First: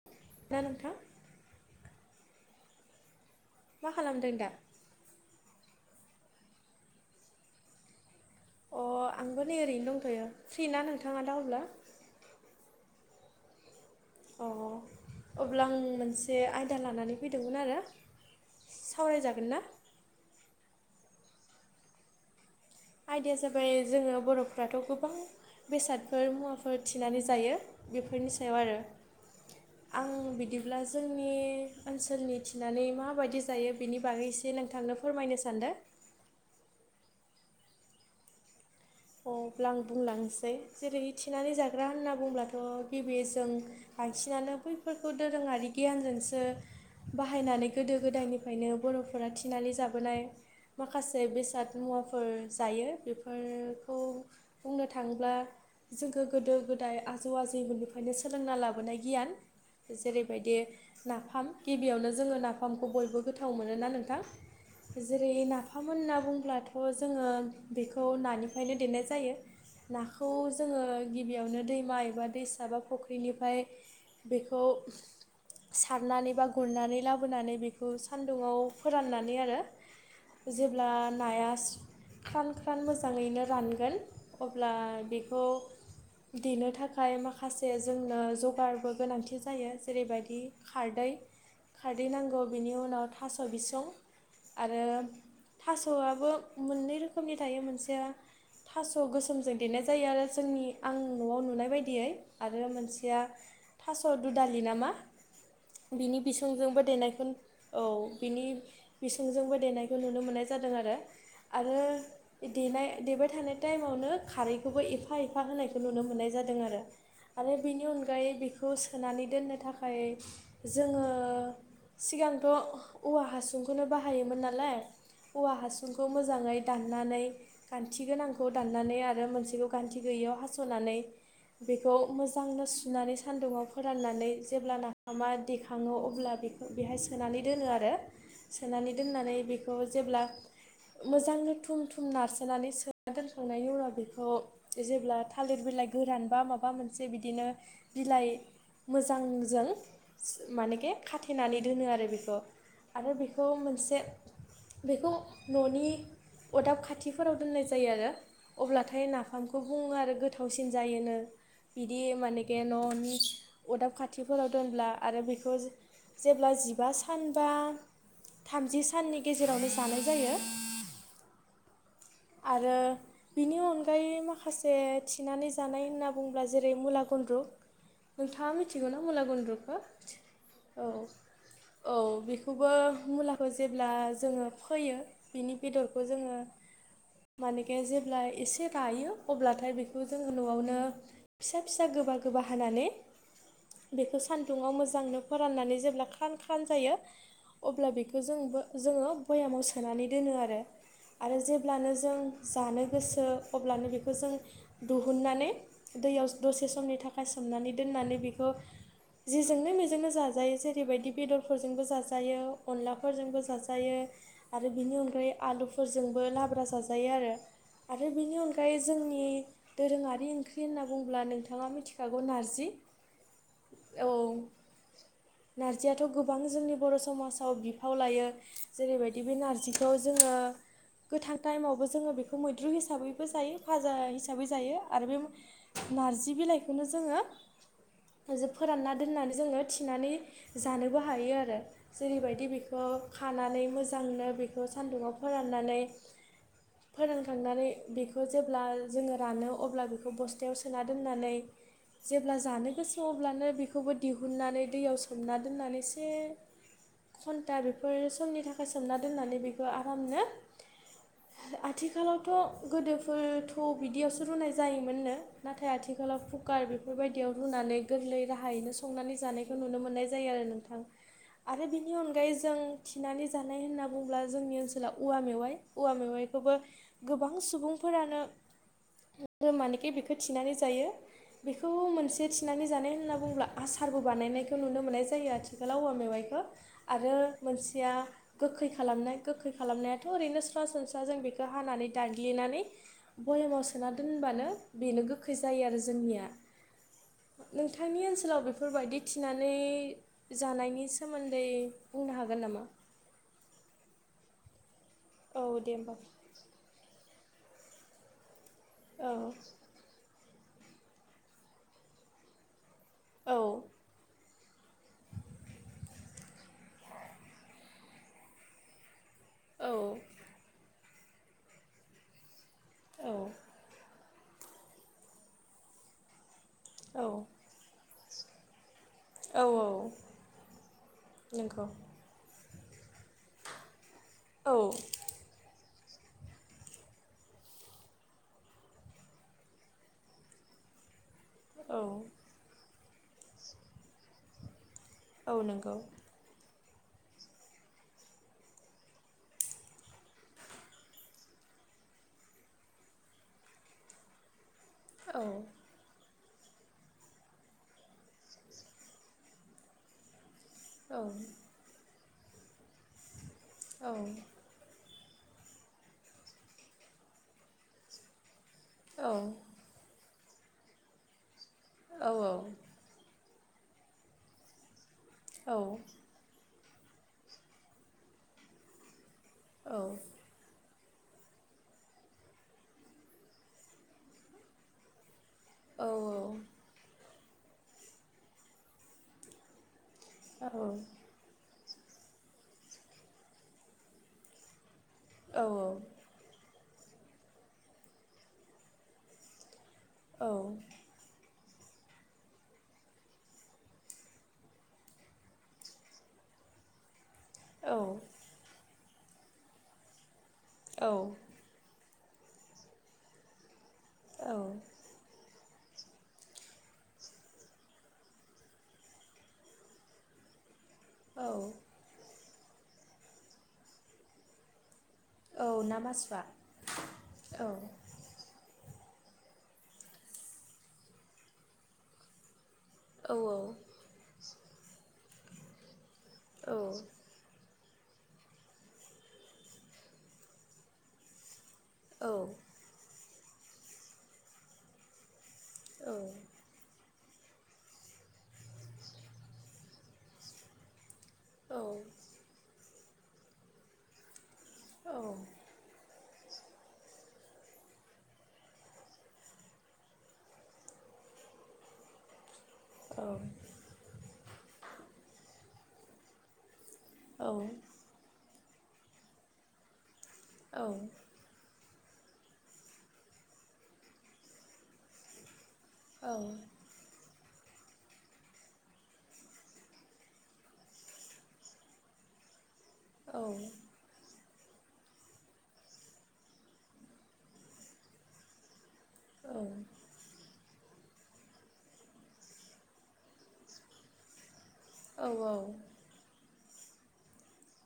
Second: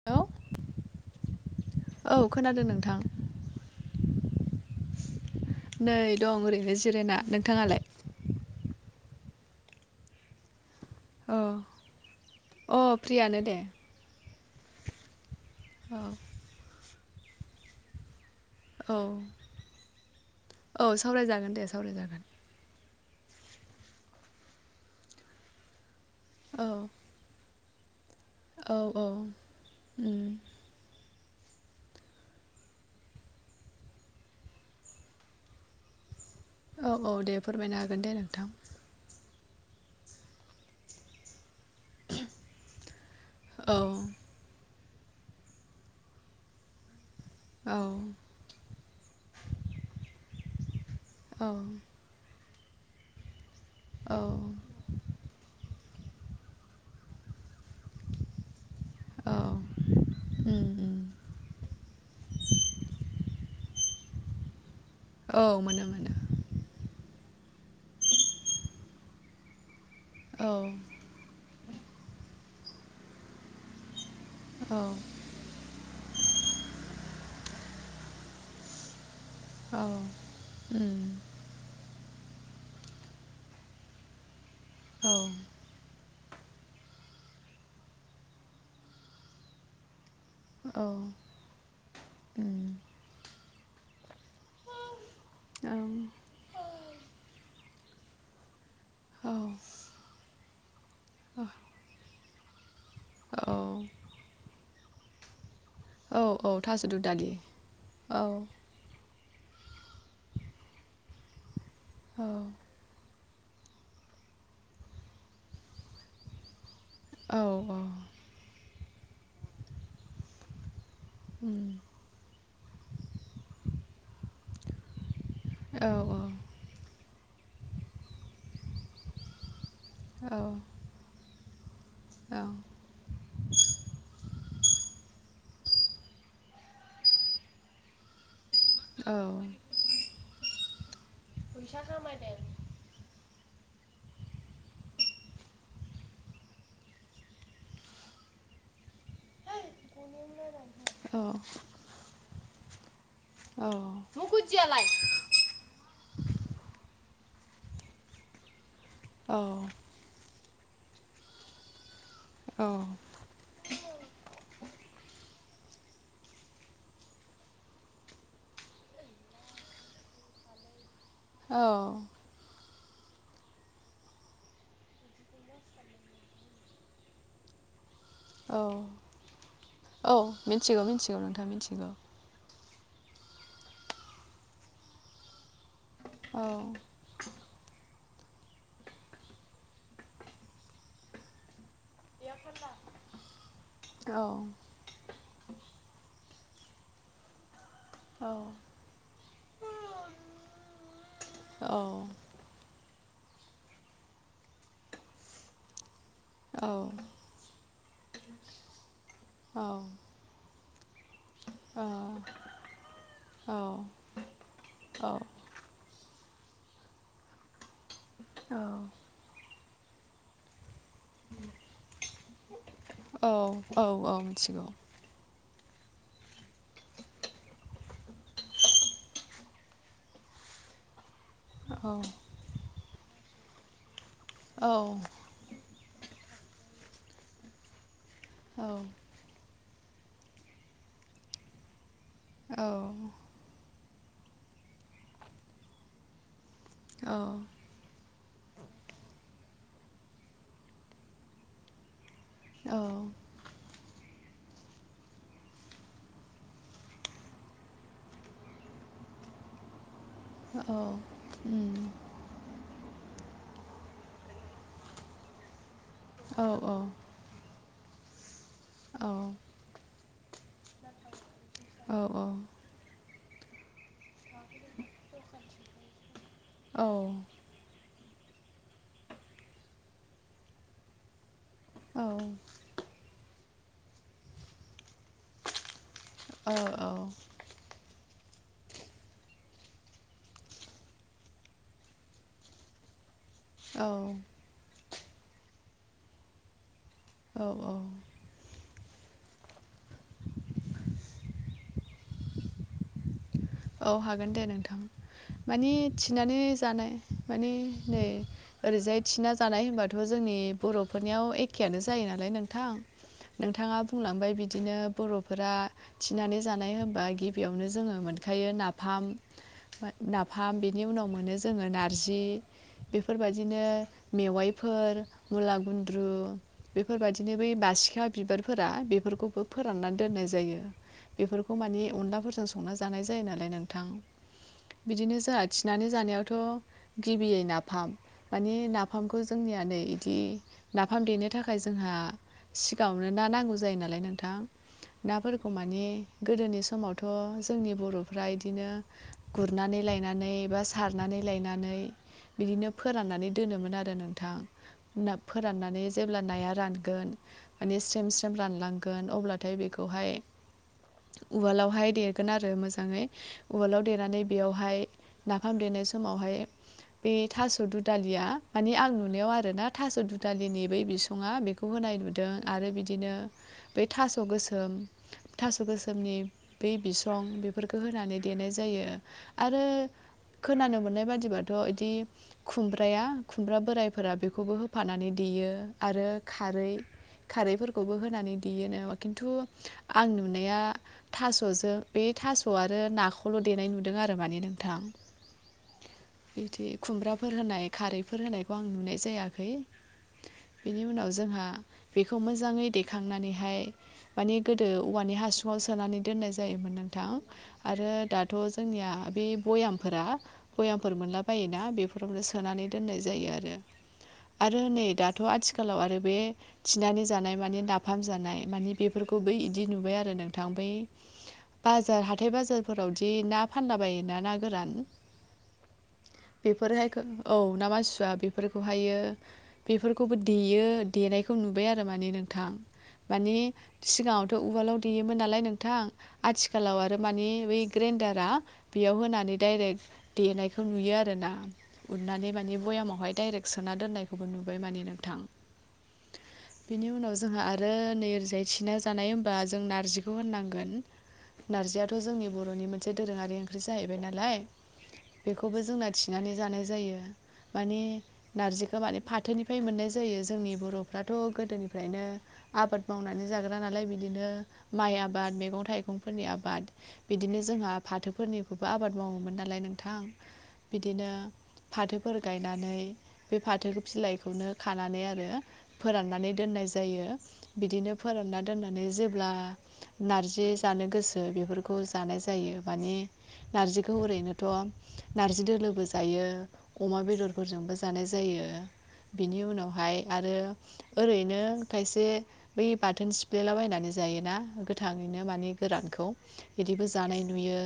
[unintelligible] दा नोंथां [unintelligible] औ खोनादों नोंथां मा खालामदों दा नै दं ओरैनो जिरायना नोंथाङालाय अ आंबो नै ओरैनो दंथ'यो फ्रि ना नोंथाङा दा औ अब्ला अ फ्रियानो दे अ अब्ला आं औ मोनसे आयदा लानानै फैदोंमोन आरो औ सावरायजागोन ना औ सावरायजागोन दे सावरायजागोन आयदाया जाबाय जोङो बर'फ्राथ' गोबां बेसादफोर औ मुवाफोर थिनानै जायो बेफोरनि सायाव औ आरो औ आं उम बिदि ब्ला जोंनि ओनसोलनि थिनानै माबायदि जायो बेनि बागै एसे नोंथांनो फोरमायनो सानदों औ औ दे फोरमायनो हागोन दे नोंथां अ अब्ला आं बुंलांसै जेरै थिनानै जाग्रा होनना बुंब्लाथ' गिबि जों औ बांसिनानो बैफोरखौ दोरोङारि गियानजोंसो बाहायनानै औ गोदो गोदायनिफ्रायनो बर'फोरा थिनानै जाबोनाय माखासे औ बेसाद मुवाफोर जायो बेफोर औ बुंनो थाङोब्ला जोंखौ गोदो गोदाय आजौ आजैमोननिफ्रायनो सोलोंना लाबोनाय गियान औ जेरैबायदि उम उम नाफाम गिबियावनो जोङो नाफामखौ बयबो गोथाव मोनो ना नोंथां जेरै औ मोनो नाफाम मोनो होनना बुंब्लाथ' जोङो बेखौ नानिफ्रायनो देनाय जायो नाखौ औ जोङो गिबियावनो दैमा एबा दैसा बा फुख्रिनिफ्राय बेखौ औ सारनानै बा गुरनानै लाबोनानै बेखौ सान्दुंआव फोराननानै आरो औ जेब्ला उम नाया ख्रान ख्रान मोजाङैनो रानगोन अब्ला औ बेखौ देनो थाखाय माखासे जोंनो जगारबो गोनांथि जायो जेरैबायदि औ खारदै खारदै नांगौ उम बिनि उनाव थास' बिसं आरो ओं थास'आबो मोननै रोखोमनि थायो मोनसे थास' गोसोमजों देनाय जायो आरो जोंनि आं न'आव नुनाय बायदियै आरो मोनसे खायसेया औ थास' दुदालि नामा बिनि औ औ बिसंजोंबो थास' देनायखौ दुदालि औ बिनि बिसुंजोंबो देनायखौ नुनो मोननाय जादों आरो आरो औ देनाय देबाय थानाय टाइमावनो खारैखौबो एफा एफा होनायखौ नुनो मोननाय जादों आरो औ आरो बेनि औ अनगायै बेखौ सोनानै दोननो थाखाय जोङो ओम सिगांथ' औवा हासुंखौनो बाहायोमोन नालाय औवा हासुंखौ मोजाङै दाननानै खान्थि गोनांखौ दान्नानै आरो मोनसेखौ गान्थि गैयियाव हास'नानै बेखौ मोजांनो सुनानै सान्दुंआव फोराननानै जेब्ला नफामा देखाङो अब्ला बेखौ बेहाय होनानै दोनो आरो सोनानै दोननानै बेखौ जेब्ला मोजांनो थुम थुम नारसोनानै खोबना दोनखांनायनि उनाव बेखौ जेब्ला थालिर बिलाइ गोरान बा माबा मोनसे बिदिनो बिलाइ मोजांजों सो मानेखे खाथेनानै दोनो आरो बेखौ आरो बे खौ मोनसे बेखौ न'नि अदाब खाथिफोराव दोननाय जायो आरो अब्लाथाय नाफामखौ बुङो आरो गो गोथावसिन जायोनो बिदि मानेखे न'नि अरदाब खाथिफोराव दोनब्ला आरो बेखौ जेब्ला जिबा सानबा थामजि साननि गेजेरावनो जानाय जायो औ आरो बिनि अनगायै माखासे थिनानै जानाय होनना बुंङोब्ला जेरै मुला गुन्द्रु नोंथाङा मिथिगौ ना मुला गुन्द्रुखौ मिथिगौ औ औ मिथिगौ नोंथां मिथिगौ औ बेखौ खौबो मुलाखौ जेब्ला जोङो फोयो बिनि बेदरखौ जोङो औ माने बे जेब्ला एसे रायो अब्लाथाय बेखौ जोंङो न'आवनो फिसा फिसा गोबा गोबा हानानै बेखौ औ सान्दुङाव मोजांनो फोराननानै जेब्ला खान खान जायो अब्ला बे बे औ जोंबो जोङो भयामाव सोनानै दोनो आरो आरो जेब्लानो औ जों जानो गोसो अब्लानो बेखौ जों दिहुुननानै दैयाव दसे औ समनि थाखाय सोमनानै दोननानै बेखौ औ जिजोंनो बेेजोंनो जाजायो जेरैबायदि बेदरफोरजोंबो जाजायो अनलाफोरजोंबो जाजायो आरो बेनि औ अनगायै आलुफोरजोंबो लाब्रा जाजायो आरो आरो बेनि अनगायै जोंनि दोरोङारि ओंख्रि होनना बुङोब्ला नोंथाङा मिथिखागौ नारजि औ औ औ मिथिगौ नारजियाथ' गोबां जोंनि बर' समाजाव बिफाव लायो जेरैबायदि बे नारजिखौ जोङो गोथां टाइमावबो औ जोङो बेखौ मैद्रु हिसाबैबो जायो भाजा हिसाबै औ जायो आरो बे नारजि बिलाइखौनो जोङो औ फोरानना दोननानै जोङो थिनानै जानोबो हायो आरो जेरैबायदि बिखौ खानानै मोजांनो बेखौ सान्दुंङाव फोराननानै फोरानखांनानै बेखौ जेब्ला जोङो रानो अब्ला बेखौ बस्थायाव सोना दोननानै जेब्ला जानो गोसो अब्लानो बिखौबो दिहुननानै दैयाव सोमना दोननानै एसे घन्टा बेफोर समनि थाखाय सोमना दोननानै बेखौ आरामनो औ आथिखालावथ' गोदोफोरथ' बिदियावसो रुनाय जायोमोननो नाथाय आथिखालाव कुकार बेफोरबायदियाव रुनानै गोरलै राहायैनो संनानै जानायखौ नुनो मोननाय जायो आरो नोंथां आरो बिनि अनगायै जों थिनानै जानाय होनना बुङोब्ला जोंनि ओनसोोलाव औवा मेवाइ औवा मेवाइखौबो गोबां सुबुं फोरानो दोन्नानै बेखौ थिनानै जायो बेखौ मोनसे थिनानै जानाय होनना बुङोब्ला आसारबो बानायनायखौ नुनो मोननाय जायो आथिखालाव मोवाइखौ औ आरो मोनसेआ गोखै खालामनाय' गोखै खालामनायाथ ओरैनो स्रा सनस्रा जों बेखौ हानानै दाग्लिनानै भयामाव सोना औ औ दोनबानो बेनो गोखै जायो आरो जोंनिया औ औ नोंथांनि ओनसोल लाव बेफोरबायदि थिनानै जानायनि सोमोन्दै बुंनो हागोन नामा? [inaudible] औ हागोन दे नोंथां औ मानि दे होमबा थिनानै जानाय माने नै ओरैजाय औ थिना जानाय होनबाथ' जोंनि बर'फोरनियाव एखेयानो जायो नालाय नोंथां औ नोंथाङा बुंलांबाय बिदिनो बर'फोरा थिनानै जानाय हबा गिबियावनो जोङो मोन खायो नाफाम औ नाफाम बिनि उनाव मोनो जोङो नारजि औ बेफोरबायाददिनो मेवाइफोर मुला गुन्द्रु औ बेफोरबायदिनो बै बासिखा बिबारफोरा बे फोरखौबो औ औ फोराननानै दोननाय जायो बेफोरखौ नंगौ मानि अनलाफोरजों संना जा जानाय जायो नालाय नोंथां औ बिदिनो जोंहा थिनानै जानायावथ गिबियै नाफाम माने नाफामखौ जोंनिया नै इदि नाफाम देनो थाखाय औ नंगौ औ जोंहा सिगाङावनो ना नांगौ जायो नालाय नोंथां नाफोरखौ माने गोदोनि समावथ' जोंनि बर'फ्रा इदिनो गुरनानै लायनानै बा सारनानै लायनानै बिदिनो फोराननानै दोनोमोन आरो नोंथां फोराननानै जेब्ला नाया रानगोन माने स्रेम स्रेम रानलांगोन अब्लाथाय बेखौहाय औ उवालावहाय देगोन आरो मोजाङै उवालाव देनानै बेयावहाय नाफाम देनाय समावहाय बे थास दुदालिया मानि आं नुनायाव आरोना थास दुथालिनि बै बिसङा बेखौ होनाय लुदों आरो बिदिनो बे थास गोसोम थास गोसोमनि बे बिस स्रं बेफोरखौ होनानै देनाय जायो आरो औ खोनानो मोननाय बादिबाथ बिदि खुमब्राया खुमब्रा बोरायफोरा बेखौबो हो फानानै देयो आरो खारै खारैफोरखौबो होनानै देयोनो खिन्थु आं नुनाया थासजों बे थास आरो नाखौल देनाय नुदों आरो माने नोंथां औ औ बिदि खुमब्राफोर होनाय खारैफोर होनायखौ आं नुनाय जायाखै बेनि उनाव जोंहा बेखौ मोजाङै दैेखांनानैहाय माने गोदो औवानि हासुङाव सोनानै दोननाय जायोमोन नों थां आरो नोंथां दाथ जोंनिया बे बयामफोरा बयामफोर मोनला बा जायोना बेफोरावनो सोनानै दोननाय जायो आरो औ आरो नै दा थ आथिखालाव आरो बे थिनानै जानाय माने नाफाम जानाय मानि बेफोरखौ बै इदि नुबाय आरो नोंथां बै औ बाजार हाथाय बाजारफोरावदि ना फानला बायोना ना गोरान औ ना मासुवा बेफोरहाय औ ना मासुआ बे बेफोरखौहायो बेफोरखौबो देयो देनायखौ नुबाय आरो माने नोंथां औ मानि सिगाङावथ उवालाव देयोमोन नालाय नोंथां औ औ आथिखालाव आरो मानि बै ग्रेन्डारा बेयाव होनानै डाइरेक्ट देनायखौ नुयो आरोना उननानै माने भयामावहाय डाइरेक सोना दोननायखौबो नुबाय माने नोंथां औ बिनि उनाव जोंहा आरो नै ओरजाय थिना जानाय होनोमबा जों नार्जिखौ होननांगोन औ औ नारजियाथ जोंनि बरनि मोनसे दोरोङारि ओंख्रि जाहैबाय नालाय बेखौबो जोंना थिनानै जानाय जायो माने नारजिखौ माने फाथोनिफ्राय मोननाय जायो जोंनि बरफ्राथ गोदोनिफ्रायनो आबाद मावनानै जाग्रा नालाय बिदिनो माइ आबाद मैगं थाइगंफोरनि आबाद बिदिनो जोंहा फाथोफोरनिखौबो आबाद मावोमोन नालाय नोंथां बिदिनो फाथोफोर गायनानै बे फाथो बिलाइखौनो खानानै आरो फोराननानै दोननाय जायो बिदिनो फोरानना दोननानै जेब्ला नारजि जानो गोसो बेफोरखौ जानाय जायो माने नारजि बेखौ ओरैनोथ नारजि दोलोबो जायो अमा बेदरफोरजोंबो जानाय जायो बेनि उनावहाय आरो ओरैनो खायसे बै बाथोन सिफ्लेलाबायनानै जायोना औ गोथाङैनो माने गोरानखौ बिदिबो जानाय नुयो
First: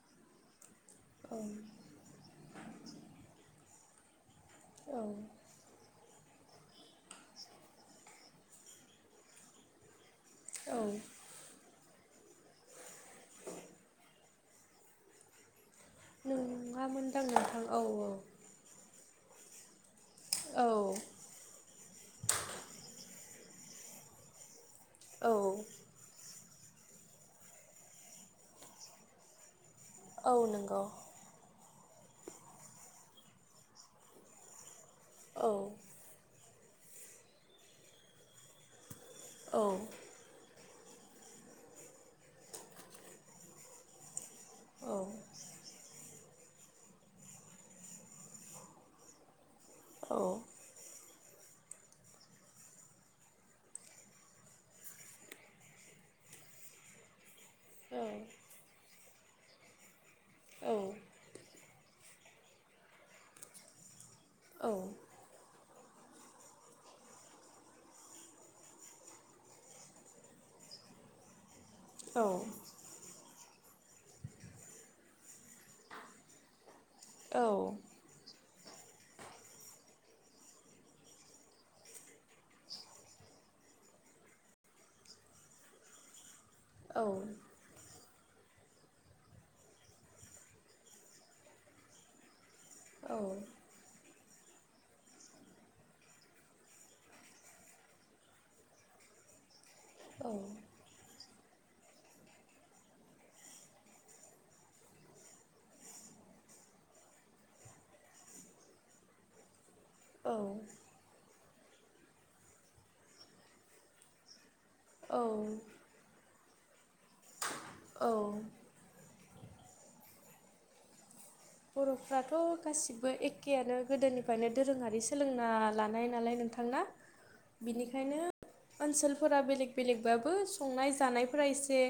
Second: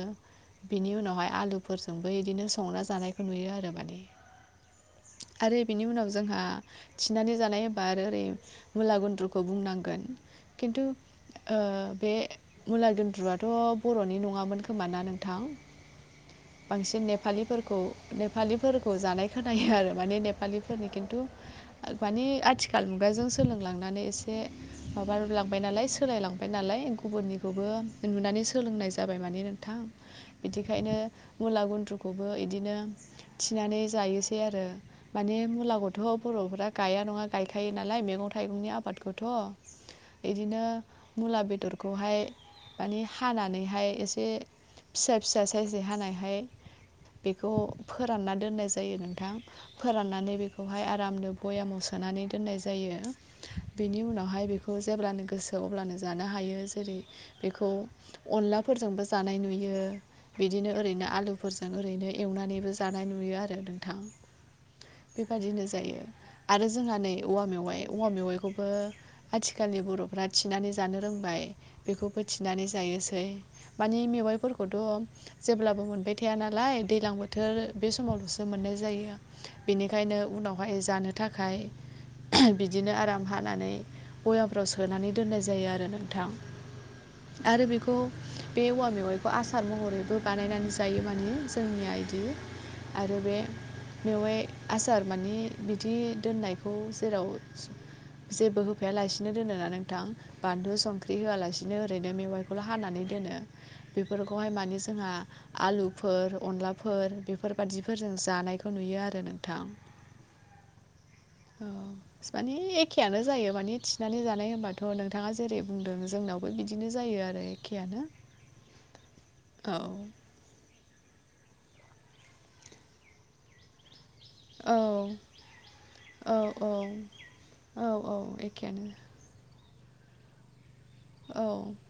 बिनि औ उनावहाय आलुफोरजोंबो इदिनो संना जानायखौ नुयो आरो माने औ आरो बेनि उनाव जोंहा थिनानै जानाय हाबा आरो ओरै मुला गुन्द्रुखौ बुंनांगोन औ खिन्थु बे मुला गुन्द्रुआथ' बर'नि नङामोन खोमा ना नोंथां बांसिन नङामोनदां नोंथां नेपालिफोरखौ औ नेपालिफोरखौ जानाय खोनायो आरो माने औ नेपालिफोरनि खिन्थु मानि आथिखाल मुगाजों सोलोंलांनानै एसे माबा लांबाय औ नालाय सोलायलांबाय नालाय गुबुननिखौबो नुनानै सोलोंनाय जाबाय माने नोंथां औ नंगौ बिदिखायनो मुला गुन्द्रुखौबो इदिनो थिनानै जायोसै आरो माने औ मुला गु थ बरफोरा गाया नङा गायखायो नालाय मैगं थाइगंनि आबादखौथ औ इदिनो मुला बेदरखौहाय माने हानानैहाय एसे औ फिसा फिसा साइज हानाय फाय बेखौ फोरानना दोन्नाय जायो नोंथां औ फोराननानै बेखौ बेखौहाय आरामनो भयामाव सोनानै दोननाय जायो बेनि उनावहाय बेखौ जेब्लानो गोसो अब्लानो जानो हायो जेरै बेखौ अनलाफोरजोंबो जानाय नुयो बिदिनो औ ओरैनो लोगोफोरजों ओरैनो एवनानैबो जानाय नुयो आरो नोंथां औ बेबादिनो जायो आरो जोंहा नै औवा मेवाइ औवा मेवाइखौबो आथिखालनि बर'फ्रा थिनानै जानो रोंबाय बेखौबो थिनानै जायोसै मानिे मेवाइफोरखौथ' जेब्लाबो बाय थाया नालाय दैजलां बोथोर बे सम समावल'सो मोननाय जायो बेनिखायनो उनावहाय जानो थाखाय बिदिनो आराम हानानै अवफ्राव सोनानै दोननाय जायो आरो नोंथां औ आरो बेखौ बे औवा मेवाइखौ आसार महरैबो बानायनानै जायो माने जोंनि आइदि आरो बे बेवहाय आसार माने बिदि दोननायखौ जेराव जेबो होफायालासिनो दोन ना नोंथां बानलु सम फख्रि होआलासिनो ओरैनो मेवाइखौल' हानानै दोनो बेफोरखौहाय माने जोंहा आलुफोर अनलाफोर बेफोरबादिफोर जों जानायखौ नुयो आरो नोंथां औ औ माने एखेयानो जायो माने थिनानै जानाय होनोमबा थ' औ नोंथाङा जेरै बुंदों जोंनावबो बिदिनो जायो आरो एखेआानो औ औ बर'फ्राथ' गासिबो एखेआनो गोदोनिफ्रायनो औ दोरोङारि सोलोंना लानाय नालाय औ नोंथां औ औ बिनिखायनो एखेयानो ओनसोलफोरा बेलेग बेलेगबाबो संनाय औ जानायफोरा एसे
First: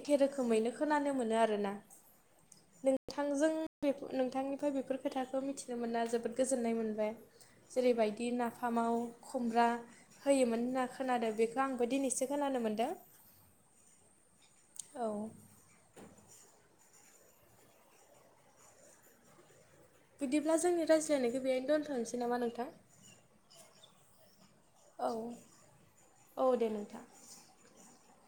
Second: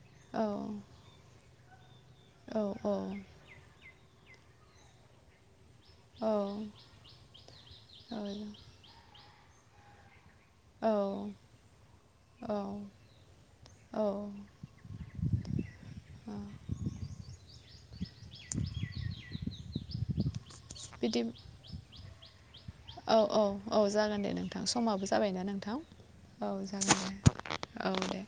एखे औ रोखोमैनो खोनानो मोनो आरोना औ नोंथांजों नोंथांनिफ्राय बेफोर खोथाखौ मिथि मोनना जोबोद गोजोननाय औ मोनबाय जेरैबायदि नाफामाव खुमब्रा होयोमोन होनना खोनादों औ बेखौ आंबो दिनैसो खोनानो मोन्दों औ औ बिदिब्ला जोंनि बिदि रायज्लायनायखौ बेहनो दोन्थ'नोसै नामा नोंथां औ औ औ जागोन दे नोंथां समाबो औ जाबायनाा नोंथां औ दे जागोन नोंथां दे औ दे